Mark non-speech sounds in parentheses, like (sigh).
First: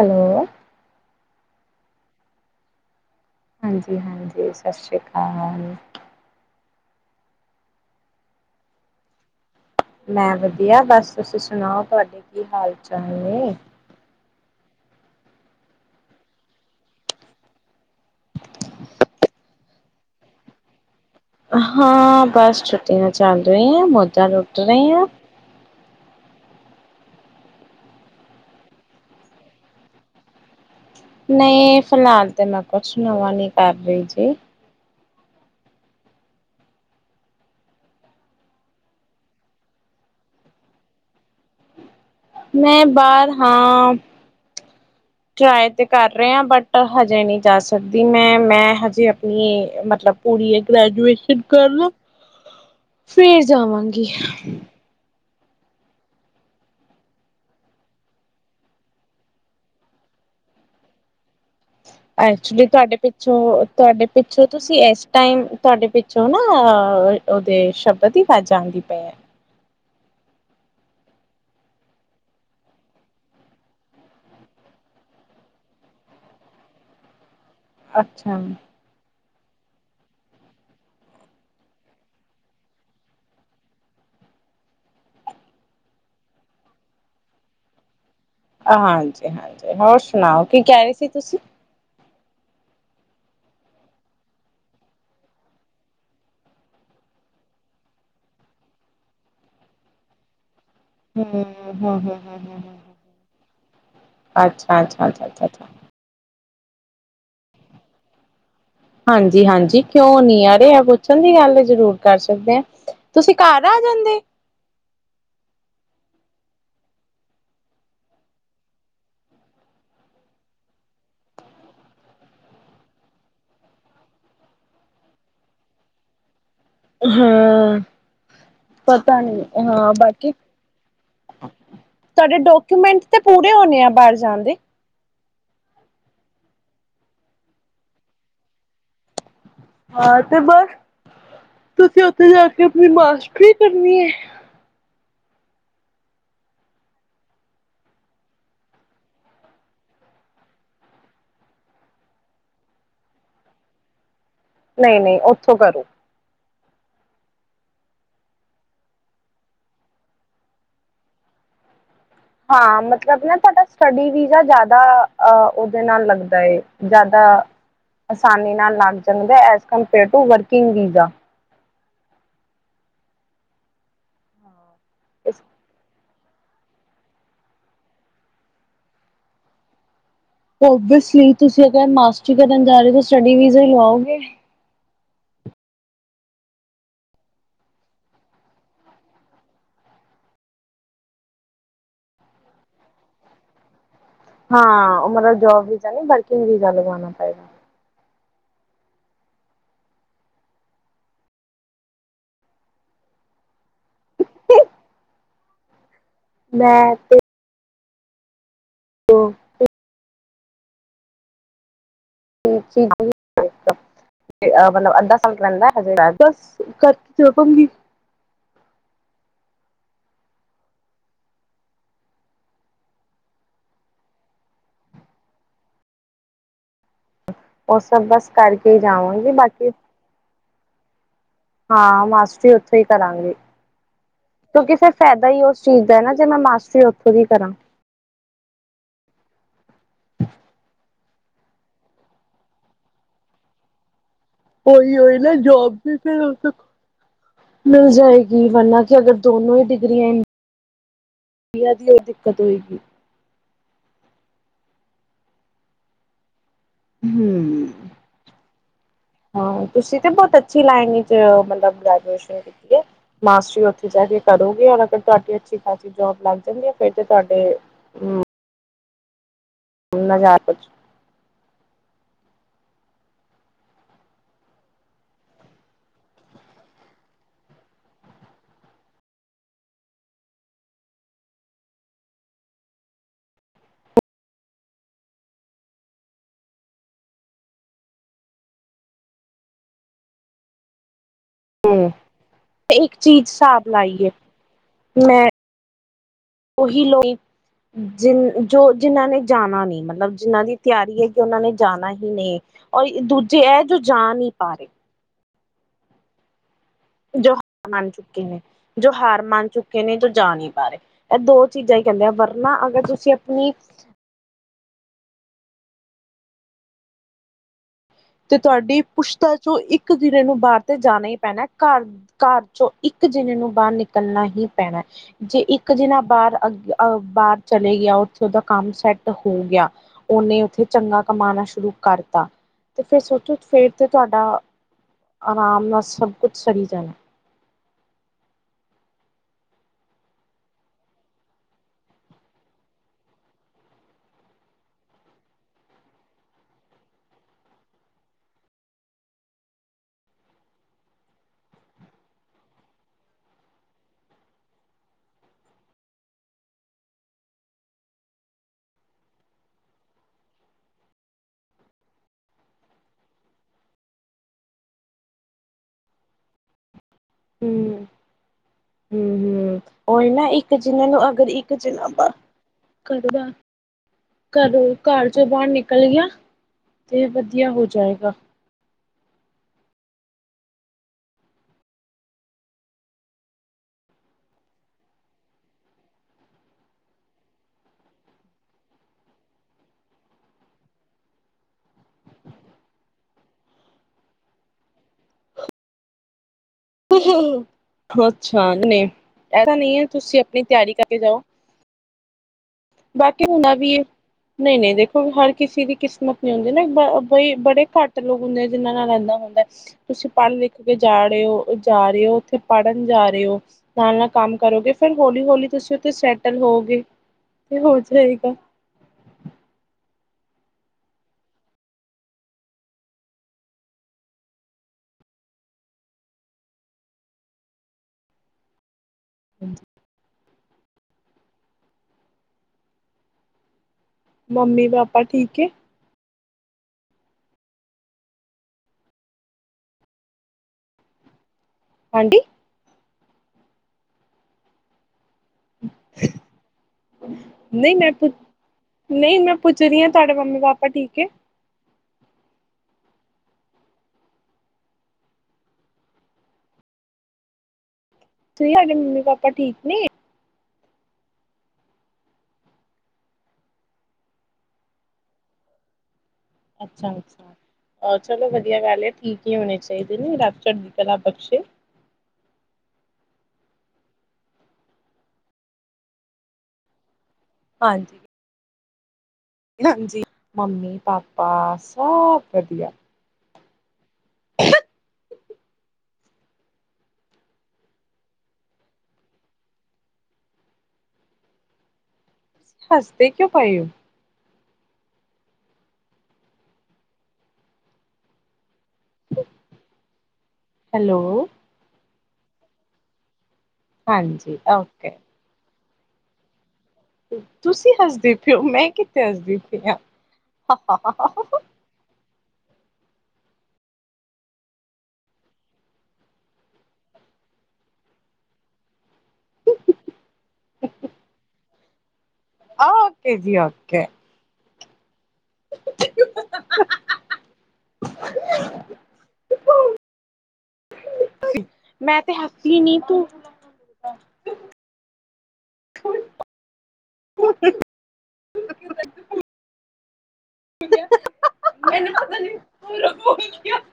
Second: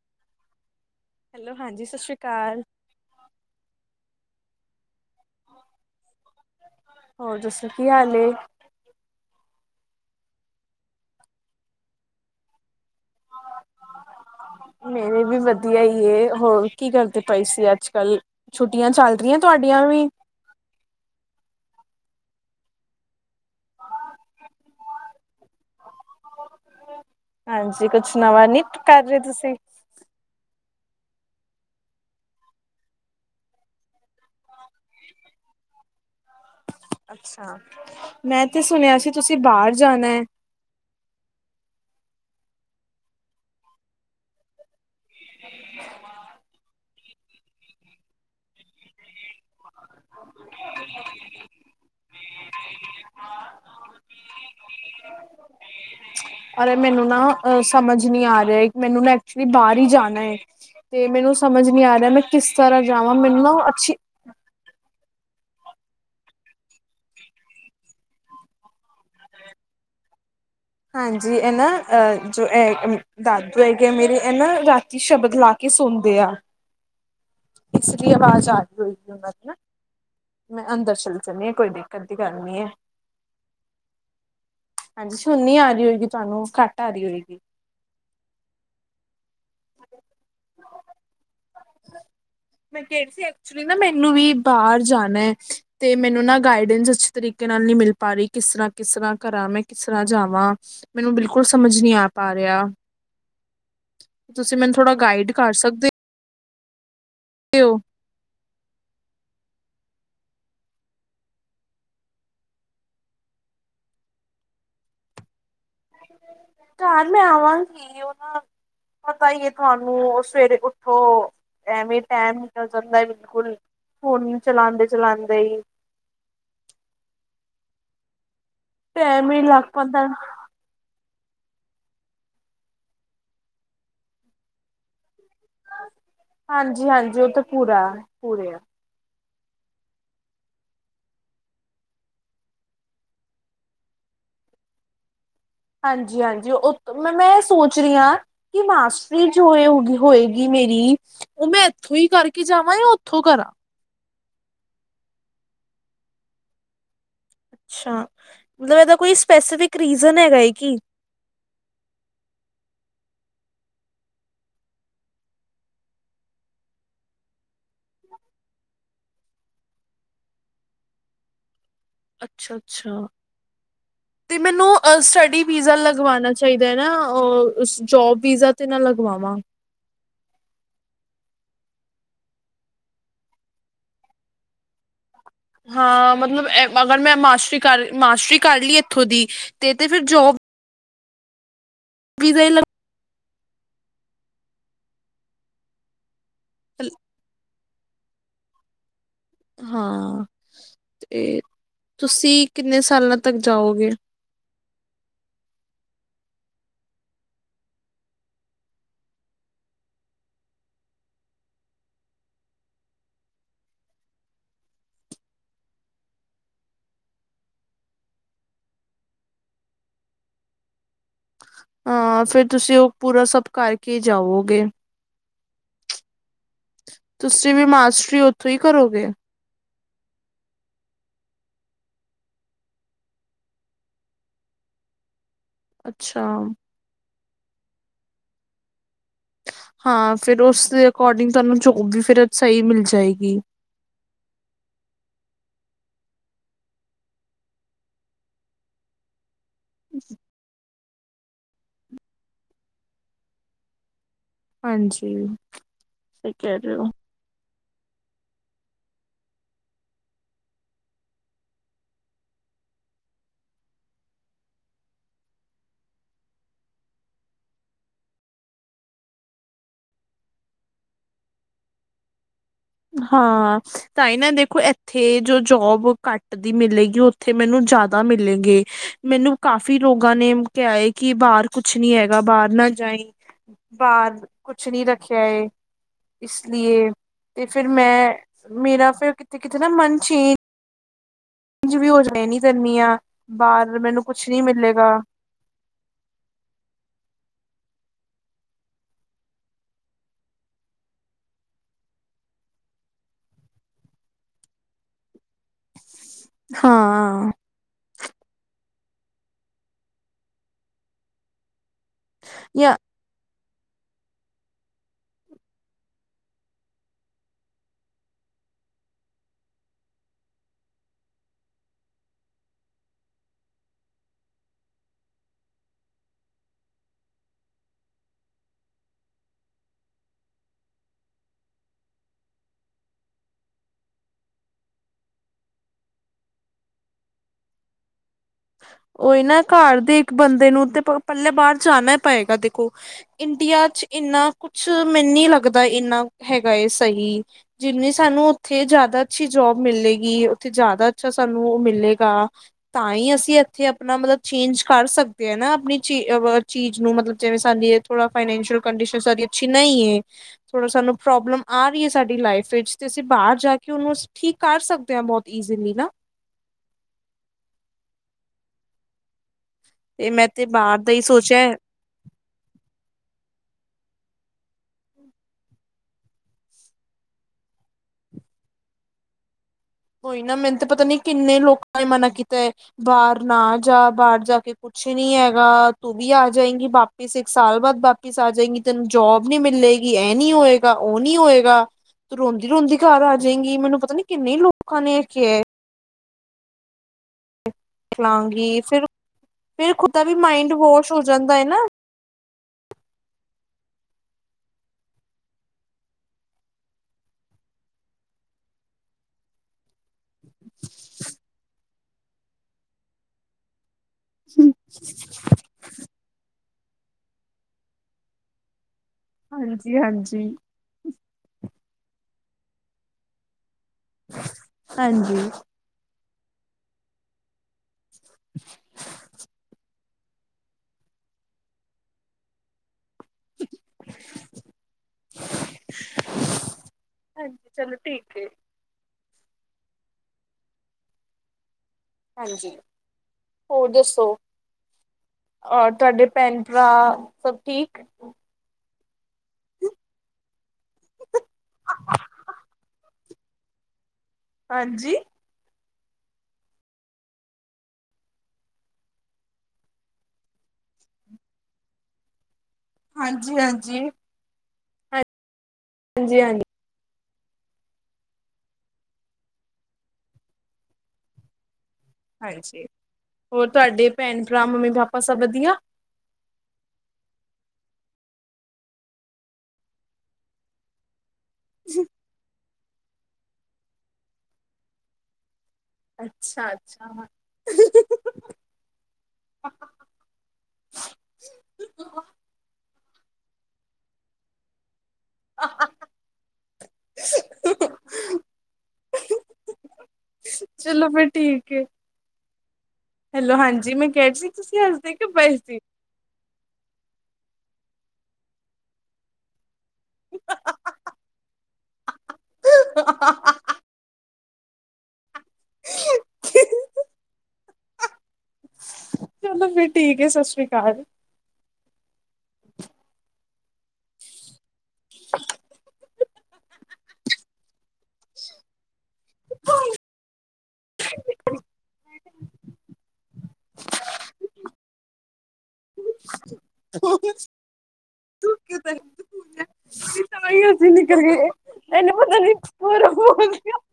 Hello hello ਹਾਂਜੀ ਸਸ਼੍ਰੀਕਾਲ। ਹਾਂਜੀ, ਹਾਂਜੀ ਸਾਸਰੀਕਾਲ। ਹੋਰ ਦੱਸੋ ਕੀ ਹਾਲ ਏ? ਮੈਂ ਵਧੀਆ ਬਸ ਤੁਸੀਂ ਸੁਣਾਓ ਤਾਡੇ ਕੀ ਹਾਲ ਚਾਲ ਨੇ? ਮੇਰੇ ਵੀ ਵਧੀਆ ਈ ਏ ਹੋਰ ਕੀ ਕਰਦੇ ਪਏ ਸੀ ਅੱਜ ਕੱਲ? ਛੁੱਟੀਆਂ ਚਲ ਰੀਆ ਤੁਆਡੀਆਂ ਵੀ? ਹਾਂ ਬਸ ਛੁੱਟੀਆਂ ਚੱਲ ਰਈਆਂ ਮੌਜਾ ਲੁੱਟ ਰਏ ਆਂ। ਹਾਂਜੀ ਕੁਛ ਨਵਾਂ ਨੀ ਕਰ ਰਹੇ ਤੁਸੀਂ ਨਹੀਂ ਫਿਲਹਾਲ ਤੇ ਮੈਂ ਕੁਛ ਨਵਾਂ ਨੀ ਕਰ ਰਹੀ ਜੀ ਅੱਛਾ ਮੈਂ ਤੇ ਸੁਣਿਆ ਸੀ ਤੁਸੀਂ ਬਾਹਰ ਜਾਣਾ ਹੈ ਮੈਂ ਬਾਹਰ ਹਾਂ ਟਰਾਈ ਤੇ ਕਰ ਰਹੇ ਹਾਂ ਬਟ ਬਟ ਹਜੇ ਨਹੀਂੀ ਜਾ ਸਕਦੀ ਮੈਂ ਮੈਂ ਹਜੇ ਆਪਣੀ ਮਤਲਬ ਪੂਰੀ ਗ੍ਰੈਜੂਏਸ਼ਨ ਕਰਲਾ ਫੇਰ ਜਾਵਾਂਗੀ (unintelligible) ਅਰੇ ਮੈਨੂੰ ਨਾ ਅ ਸਮਝ ਨੀ ਆ ਰਿਹਾ ਮੈਨੂੰ ਨਾ ਐਕਚੁਲੀ ਬਾਹਰ ਹੀ ਜਾਣਾ ਹੈ ਤੇ ਮੈਨੂੰ ਸਮਝ ਨੀ ਆ ਰਿਹਾ ਮੈਂ ਕਿਸ ਐਕਚੁਲੀ ਤਰ੍ਹਾਂ ਤੁਹਾਡੇ ਜਾਵਾਂ ਮੈਨੂੰ ਨਾ ਪਿੱਛੋਂ ਅੱਛੀ ਤੁਹਾਡੇ ਪਿੱਛੋਂ ਤੁਸੀਂ ਇਸ ਟਾਈਮ ਤੁਹਾਡੇ ਪਿੱਛੋਂ ਨਾ ਅ ਓਹਦੀ ਸ਼ਬਦ ਦੀ ਅਵਾਜਾ ਆਂਦੀ ਪਈਆ ਨੇ ਹਾਂਜੀ ਇਹ ਨਾ ਅਹ ਜੋ ਇਹ ਦਾਦੂ ਹੈਗੇ ਆ ਮੇਰੇ ਇਹ ਨਾ ਰਾਤੀ ਸ਼ਬਦ ਲਾ ਕੇ ਸੌਂਦੇ ਆ ਇਸ ਲਈ ਅੱਛਾ ਆਵਾਜ਼ ਆ ਰਹੀ ਹੋਈ ਸੀ ਉਹਨਾਂ ਦੀ ਨਾ ਮੈਂ ਅੰਦਰ ਚੱਲ ਜਾਂਦੀ ਹਾਂ ਕੋਈ ਦਿੱਕਤ ਦੀ ਗੱਲ ਨਹੀਂ ਹੈ ਹਾਂਜੀ ਹੁਣ ਨੀ ਆ ਰਹੀ ਹੋਏਗੀ ਤੁਹਾਨੂੰ ਘੱਟ ਆ ਰਹੀ ਹੋਏਗੀ ਹਾਂਜੀ ਹਾਂਜੀ ਹੋਰ ਸੁਣਾਓ ਕੀ ਕਹਿ ਰਹੀ ਸੀ ਤੁਸੀਂ ਮੈਂ ਕਹਿ ਰਹੀ ਸੀ ਐਕਚੁਲੀ ਨਾ ਮੈਨੂੰ ਵੀ ਬਾਹਰ ਜਾਣਾ ਹੈ ਤੇ ਮੈਨੂੰ ਨਾ ਗਾਈਡੈਂਸ ਅਛੇ ਤਰੀਕੇ ਨਾਲ ਨਹੀਂ ਮਿਲ ਪਾ ਰਹੀ ਕਿਸ ਤਰ੍ਹਾਂ ਕਿਸ ਤਰ੍ਹਾਂ ਕਰਾਂ ਮੈਂ ਕਿਸ ਤਰ੍ਹਾਂ ਜਾਵਾਂ ਮੈਨੂੰ ਹੂੰ ਬਿਲਕੁਲ ਸਮਝ ਨਹੀਂ ਹੂੰ ਆ ਪਾ ਹੂੰ ਰਿਹਾ ਤੁਸੀਂ ਮੈਨੂੰ ਅੱਛਾ ਥੋੜਾ ਅੱਛਾ ਅੱਛਾ ਗਾਈਡ ਅੱਛਾ ਕਰ ਅੱਛਾ ਸਕਦੇ ਹੋ ਉ ਹਾਂਜੀ ਹਾਂਜੀ ਕਿਉਂ ਨੀ ਅਰੇ ਇਹ ਪੁੱਛਣ ਦੀ ਗੱਲ ਆ ਜ਼ਰੂਰ ਕਰ ਸਕਦੇ ਹਾਂ ਤੁਸੀ ਘਰ ਆ ਜਾਦੇ (inaudible) ਘਰ ਮ ਆਵਾਂਗੀ ਉਹਨਾ ਪਤਾ ਹੀ ਹੈ ਤੁਹਾਨੂੰ ਉਹ ਸਵੇਰੇ ਉਠੋ ਐਵੇ ਟਾਈਮ ਨਿਕਲ ਜਾਦਾ ਬਿਲਕੁਲ ਫੋਨ ਚਲਾਦੇ ਚਲਾਉਂਦੇ ਹੀ ਹਾ ਪਤਾ ਟਾਈਮ ਹੀ ਨਹੀਂ ਲੱਗ ਹਾਂ ਪੈਂਦਾ ਬਾਕੀ ਤੁਹਾਡੇ ਡਾਕੂਮੈਂਟ ਤੇ ਪੂਰੇ ਹੋਣੇ ਆ ਬਾਹਰ ਜਾਣ ਦੇ ਹਾਂਜੀ ਹਾਂਜੀ ਉਹ ਤਾਂ ਪੂਰਾ ਪੂਰੇ ਆ। ਹਾਂ ਤੇ ਬਸ ਤੁਸੀ ਉਥੇ ਜਾ ਕੇ ਆਪਣੀ ਮਾਸਟਰੀ ਕਰਨੀ ਹੈ। ਹਾਂਜੀ ਹਾਂਜੀ ਉ ਮੈ ਮੈ ਸੋਚ ਰਹੀ ਹਾਂ। ਕਿ ਮਾਸਟਰੀ ਜੋ ਹੋ ਹੋ ਹੋਏਗੀ ਮੇਰੀ ਉਹ ਮੈ ਇਥੋਂ ਹੀ ਕਰਕੇ ਜਾਵਾਂ ਜਾਂ ਉਥੋ ਕਰਾਂ ਨਹੀ ਨਹੀ ਉਥੋਂ ਕਰੋ ਅਛਾ ਮਤਲਬ ਇਹਦਾ ਕੋਈ ਸਪੈਸੀਫਿਕ ਰੀਜ਼ਨ ਹੈਗਾ ਹੈਏ ਕਿ ਹਾਂ ਮਤਲਬ ਨਾ ਤੁਹਾਡਾ ਸਟੱਡੀ ਵੀ ਜਿਆਦਾ ਅ ਉਹਦੇ ਨਾਲ ਲਗਦਾ ਹੈ ਜਿਆਦਾ ਆਸਾਨੀ ਨਾਲ ਲਗ ਜਾਦਾ as compare to working visa ਅਛਾ ਅਛਾ ਤੇ ਮੈਨੂੰ ਇਸ ਸਟਡੀ ਵੀਜਾ ਲ ਲਗਵਾਣਾ ਚਾਹੀਦਾ ਹੈ ਨਾ ਅ ਜੋਬ ਵੀਜਾ ਤੇ ਨਾ ਲਗਵਾਵਾਂ ਓਬਵੀਯਸਲੀ ਤੁਸੀ ਅਰ ਮਾਸਰੀ ਕਰਨ ਜਾ ਰਹੇ ਹੋ ਸਟੱਡੀ ਵੀਜਾ ਹੀ ਲਵਾਓਗੇ। ਹਾਂ ਮਤਲਬ ਅਗਰ ਮੈਂ ਮਾਸਟਰੀ ਕਰ ਮਾਸਟਰੀ ਕਰ ਲਈ ਇਥੋ ਦੀ ਤੇ ਤੇ ਫਿਰ ਜੋਬ ਵਿਜ਼ਾ ਹੀ ਲਗ ਹਾਂ ਮਤਲਬ ਜੋਬ ਵੀਜਾ ਨੀ ਵਰਕਿੰਗ ਵੀਜਾ ਲਗਵਾਉਣਾ ਪਏਗਾ। ਹਾਂ ਤੇ ਤੁਸੀ ਕਿਨੇ ਸਾਲਾਂ ਤਕ ਜਾਓਗੇ। ਮੈਂ ਤੇ ਓ (inaudible) ਮਤਲਬ ਅੱਦਾ (unintelligible) ਰੈਂਦਾ ਏ ਹਜੇ, ਬਸ ਕਰ ਕਰਦੂੰਗੀ। ਹਾਂ ਫਿਰ ਤੁਸੀ ਓ ਪੂਰਾ ਸਬ ਕਰਕੇ ਈ ਜਾਵੋਗੇ। ਤੁਸੀਂ ਵੀ ਓ ਸਬ ਮਾਸਟਰੀ ਬਸ ਉੱਥੋਂ ਹੀ ਕਰਕੇ ਈ ਕਰੋਗੇ ਜਾਵਾਂਗੀ ਬਾਕੀ ਹਾਂ ਮਾਸਟਰੀ ਓਥੋਂ ਈ ਕਰਾਂਗੇ, ਕਿਉਂਕਿ ਫਿਰ ਫੈਦਾ ਈ ਓਸ ਚੀਜ਼ ਦਾ ਐ ਨਾ ਅੱਛਾ ਜੇ ਮੈਂ ਮਾਸਟਰੀ ਓਥੇ ਦੀ ਕਰਾਂ। ਹਾਂ ਫਿਰ ਉਸਦੇ ਅਕੋਰਡਿੰਗ ਤੁਆਨੂੰ ਜੋਬ ਵੀ ਫਿਰ ਸਈ ਮਿਲ ਜਾਏਗੀ। ਓਹੀ ਓਈ ਨਾ ਜੋਬ ਵੀ ਫਿਰ ਉਸ ਅਕੋ ਮਿਲ ਜਾਏਗੀ ਵਰਨਾ ਕੀ ਅਗਰ ਦੋਨੋਂ ਈ ਡਿਗਰੀਆਂ ਏਨੀ, ਡਿਗਰੀਆਂ ਦੀ ਓ ਦਿਕਤ ਹੋਏਗੀ। ਹਾਂਜੀ ਸਈ ਕੈ ਰਏ ਓ। ਹੂੰ (inaudible) ਹਾਂ ਤੁਸੀ ਤੇ ਬੋਤ ਅੱਛੀ ਲਾਈਨ ਵਿਚ ਮਤਲਬ ਗ੍ਰੈਜੂਏਸ਼ਨ ਕੀਤੀ ਐ। ਮਾਸਟਰੀ ਓਥੇ ਜਾ ਕੇ ਕਰੋਗੇ ਔਰ ਅਗਰ ਫੇਰ ਤੁਆਡੀ ਅੱਛੀ ਖਾਸੀ ਜੋਬ ਲਗ ਜਾਦੀ ਐ ਫਿਰ ਤੇ ਤੁਆਡੇ ਹੂੰ ਹੁਨ ਨਾ ਜਾ ਏ ਕੁਛ। ਹਾਂ ਤਾਂਈ ਨਾ ਦੇਖੋ ਏਥੇ ਜੋ ਜੋਬ ਘੱਟ ਦੀ ਮਿਲੇਗੀ ਓ ਥੇ ਮੈਨੂੰ ਜਾਦਾ ਮਿਲੇ ਗੇ ਮੈਨੂੰ ਕਾਫੀ ਲੋਗਾਂ ਨੇ ਕਿਆ ਐ ਕੀ ਬਾਰ ਕੁਛ ਨੀ ਹੈਗਾ ਬਾਰ ਨਾ ਜਾਈ, ਬਾਰ ਕੁਛ ਨੀ ਰੱਖਿਆ ਏ। ਇਸ ਲੀਈਏ ਤੇ ਫਿਰ ਮੈਂ, ਮੇਰਾ ਫਿਰ ਕਿੱਥੇ-ਕਿੱਥੇ ਨਾ ਮਨ ਚੇਂਜ ਇੰਝ ਵੀ ਹੋ ਤੇ ਜਾਏ ਨੀ ਇੱਕ (unintelligible) ਚੀਜ਼ ਹਿਸਾਬ ਬਾਰ ਮੈਨੂੰ ਲਾਈਏ ਕੁਛ ਨੀ ਮਿਲੇਗਾ। ਓਹੀ ਲੋਈ। ਜਿੰਨ ਜੋ ਜਿੰਨਾ ਨੇ ਜਾਨਾ ਨੀ ਮਤਲਬ ਜਿੰਨਾ ਦੀ ਤਿਆਰੀ ਏ ਕੀ ਓਨਾ ਨੇ ਜਾਨਾ ਹੀ ਨਹੀਂ। ਔਰ ਦੂਜੇ ਏਹ ਜੋ ਜਾ ਨੀ ਪਾ ਰਏ ਹਾਂ। ਜੋ ਹਾਰ ਮੰਨ ਚੁੱਕੇ ਨੇ ਜੋ ਹਾਰ ਮੰਨ ਚੁੱਕੇ ਨੇ ਜੋ ਜਾ ਨੀ ਪਾ ਰਏ ਏ ਦੋ ਚੀਜਾਂ ਈ ਕੈਂਦੇ ਆ ਵਰਨਾ ਯਾ ਅਗਰ ਤੁਸੀਂ ਆਪਣੀ ਤੇ ਤੁਆਡੀ ਪੁਸ਼ਤਾ ਚੋਂ ਇੱਕ ਜਨੇ ਨੂੰ ਬਾਰ ਤੇ ਜਾਨਾ ਈ ਪੈਨਾ ਘਰ ਘਰ ਚੋਂ ਇੱਕ ਜਨੇ ਨੂੰ ਬਾਰ ਨਿਕਲਨਾ ਹੀ ਪੈਣੈ। ਜੇ ਇੱਕ ਜਨਾ ਬਾਰ ਅ ਬਾਰ ਚਲੇ ਗਿਆ ਓਥੇ ਓਦਾ ਕੰਮ ਸੈਟ ਹੋ ਗਿਆ। ਓਨੇ ਓਥੇ ਚੰਗਾ ਕਮਾਣਾ ਸ਼ੁਰੂ ਕਰਤਾ। ਤੇ ਫੇਰ ਸੋਚੋ ਫੇਰ ਤੇ ਤੁਆਡਾ, ਆਰਾਮ ਨਾਲ ਸਬ ਕੁਛ ਸਰੀ ਜਾਣੈ। ਓਈ ਨਾ ਘਰ ਦੇ ਇੱਕ ਬੰਦੇ ਨੂੰ ਤੇ ਪ ਪੈਲੇ ਬਾਰ ਜਾਣਾ ਏ ਪਏਗਾ ਦੇਖੋ। ਇੰਡੀਆ ਚ ਇੰਨਾ ਕੁਛ ਮੈਨੂੰ ਨੀ ਲੱਗਦਾ ਏਨਾ ਹੈਗਾ ਏ ਸਹੀ। ਜਿੰਨੀ ਸਾਨੂੰ ਓਥੇ ਜ਼ਾਦਾ ਅੱਛੀ ਜੋਬ ਮਿਲੇਗੀ ਓਥੇ ਜ਼ਾਦਾ ਅੱਛਾ ਸਾਨੂੰ ਓ ਮਿਲੇਗਾ। ਤਾਂ ਈ ਅਸੀਂ ਇੱਥੇ ਆਪਣਾ ਮਤਲਬ ਚੇਂਜ ਕਰ ਸਕਦੇ ਆ ਨਾ ਆਪਣੀ ਚੀ ਅਹ ਚੀਜ਼ ਨੂੰ ਮਤਲਬ ਜਿਵੇਂ ਸਾਡੀ ਏ ਥੋੜਾ ਫਾਈਨੈਂਸ਼ੀਅਲ ਕੰਡੀਸ਼ਨ ਸਾਡੀ ਅੱਛੀ ਨਈਂ ਐ। ਥੋੜਾ ਸਾਨੂੰ ਪ੍ਰੋਬਲਮ ਆ ਰਈ ਐ ਸਾਡੀ ਲਾਈਫ ਵਿੱਚ ਤੇ ਅਸੀਂ ਬਾਰ ਜਾ ਕੇ ਓਨੂੰ ਠੀਕ ਕਰ ਸਕਦੇ ਆਂ ਬੋਤ ਈਜ਼ੀਲੀ ਨਾ। ਹੂੰ, ਹੂੰ-ਹੂੰ। ਓਹੀ ਤੇ ਨਾ ਮੈਂ ਤੇ ਇੱਕ ਬਾਹਰ ਜਨੇ ਦਾ ਹੀ ਨੂੰ ਅਗਰ ਇੱਕ ਸੋਚਿਆ ਜਨਾ ਬਾਰ ਕਰਦਾ ਏ। ਘਰੋਂ ਘਰ ਚੋਂ ਬਾਹਰ ਨਿਕਲ ਗਿਆ ਤੇ ਵਧੀਆ ਹੋ ਜਾਏਗਾ। ਕੋਈ ਨਾ ਮੈਨੂੰ ਤਾਂ ਪਤਾ ਨੀ ਕਿੰਨੇ ਲੋਕਾਂ ਨੇ ਮਨਾ ਕੀਤੈ ਬਾਹਰ ਨਾ ਜਾ ਬਾਹਰ ਜਾ ਕੇ ਕੁ ਕੁਛ ਨੀ ਹੈਗਾ ਤੂੰ ਵੀ ਆ ਜਾਏਂਗੀ ਵਾਪ ਇੱਕ ਸਾਲ ਬਾਅਦ ਵਾਪਿਸ ਆ ਜੇਗੀ ਤੈਨੂੰ ਜੋਬ ਨੀ ਮਿੱਲੇਗੀ ਇਹ ਨੀ ਹੋਏਗਾ ਉਹ ਨੀ ਹੋਏਗਾ। ਤੂੰ ਰੋਂਦੀ ਰੋਂਦੀ ਘਰ ਆ ਜੇਗੀ ਮੈਨੂੰ ਪਤਾ ਨੀ ਕਿੰਨੇ ਲੋਕਾਂ ਨੇ ਕਿਹੈ। ਅੱਛਾ ਲਾਂਗੀ ਫਿਰ ਨਹੀਂ ਐਸਾ ਫਿਰ ਨਹੀਂ ਐ ਖੁਦ ਦਾ ਵੀ ਤੁਸੀਂ ਆਪਣੀ ਮਾਇੰਡ ਤਿਆਰੀ ਵਾਸ਼ ਕਰਕੇ ਹੋ ਜਾਓ। ਜਾਂਦਾ ਹੈ ਨਾ ਬਾਕੀ ਹੁੰਦਾ ਵੀ ਏ। ਨਹੀਂ ਨਹੀਂ ਦੇਖੋ ਹਰ ਕਿਸੇ ਦੀ ਕਿਸਮਤ ਨਹੀਂ ਹੁੰਦੀ ਨਾ ਬ ਬਈ ਬੜੇ ਘੱਟ ਲੋਕ ਹੁੰਦੇ ਜਿਨਾਂ ਨਾਲ ਇੱਦਾ ਹੁੰਦੈ। ਤੁਸੀਂ ਪੜ੍ਹ ਲਿਖ ਕੇ ਜਾ ੜੇ ਹੋ ਜਾ ਰਹੇ ਹੋ ਉੱਥੇ ਪੜ੍ਹਨ ਜਾ ਰਹੇ ਹੋ। ਨਾਲ ਨਾਲ ਕੰਮ ਕਰੋਗੇ ਫਿਰ ਹੌਲੀ ਹੌਲੀ ਤੁਸੀਂ ਉੱਥੇ ਸੈਟਲ ਹੋਗੇ ਤੇ ਹੋ ਜਾਏਗਾ। ਹਾਂਜੀ ਹਾਂਜੀ ਹਾਂਜੀ (inaudible) ਹ (inaudible) ਮੰਮੀ ਪਾਪਾ ਠੀਕ ਏ। ਹਾਂਜੀ ਚਲੋ ਠੀਕ ਏ। (unintelligible) ਹੋਰ ਦੱਸੋ ਔਰ ਤੁਹਾਡੇ ਭੈਣ ਭਰਾ ਸਭ ਨਹੀਂ ਠੀਕ ਮੈਂ ਪੁ ਨਹੀਂ ਮੈਂ ਪੁੱਛ ਰੀ ਆਂ ਤੁਹਾਡੇ ਮੰਮੀ ਪਾਪਾ ਠੀਕ ਏ। (unintelligible) (inaudible) ਹਾਂਜੀ ਤੁਹੀ ਹਾਡੇ ਮੰਮੀ ਪਾਪਾ ਠੀਕ ਨੇ ਹਾਂਜੀ ਹਾਂਜੀ ਹਾਂਜੀ ਹਾਂਜੀ ਅੱਛਾ ਅੱਛਾ ਔਰ ਚਲੋ ਵਧੀਆ ਗੱਲ ਏ ਠੀਕ ਹੀ ਹੋਣੇ ਚਾਹੀਦੇ ਨੇ ਰੱਬ ਚੜਦੀ ਕਲਾ ਬਖਸ਼ੇ। ਹਾਂਜੀ ਹੋਰ ਤੁਹਾਡੇ ਭੈਣ ਭਰਾ ਮੰਮੀ ਪਾਪਾ ਸਭ ਵਧੀਆ। ਹਾਂਜੀ ਹਾਂਜੀ ਮੰਮੀ ਪਾਪਾ ਸਭ ਵਧੀਆ ਹ (unintelligible) (inaudible) ਅੱਛਾ ਅੱਛਾ ਹੱਸਦੇ ਕਿਉਂ ਪਏਓ ਆ ਆ ਆ ਹੂੰ ਹੂੰ ਚਲੋ ਫਿਰ ਹੈਲੋ, ਠੀਕ ਏ ਹੈਲੋ ਹਾਂਜੀ ਜੀ ਮੈਂ ਕਹਿ ਸੀ ਹਾਂਜੀ ਤੁਸੀਂ ਓਕੇ। ਹੱਸਦੇ ਕਿਉਂ ਪਏ ਸੀ ਤੁਸੀਂ ਹੱਸਦੇ ਪਏ ਹੋ ਮੈਂ ਕਿੱਥੇ ਹੱਸਦੀ ਪਈ ਆਂ ਹਾ ਹਾ ਹਾ ਹਾ ਹਾ ਹਾ ਚਲੋ ਫਿਰ ਠੀਕ ਏ ਸਤਿ ਸ੍ਰੀ ਅਕਾਲ ਓਕੇ ਜੀ ਓਕੇ ਹਾ ਹਾ ਹੋ (unintelligible) (inaudible) ਮੈਂ ਤੇ ਹੱਸੀ ਨੀ ਤੂੰ (unintelligible) (inaudible) (unintelligible) ਤਾਂਈੳ ਅਸੀਂ ਨਿਕਲ ਗਏ, ਤੈਨੂੰ ਪਤਾ ਨੀ (unintelligible)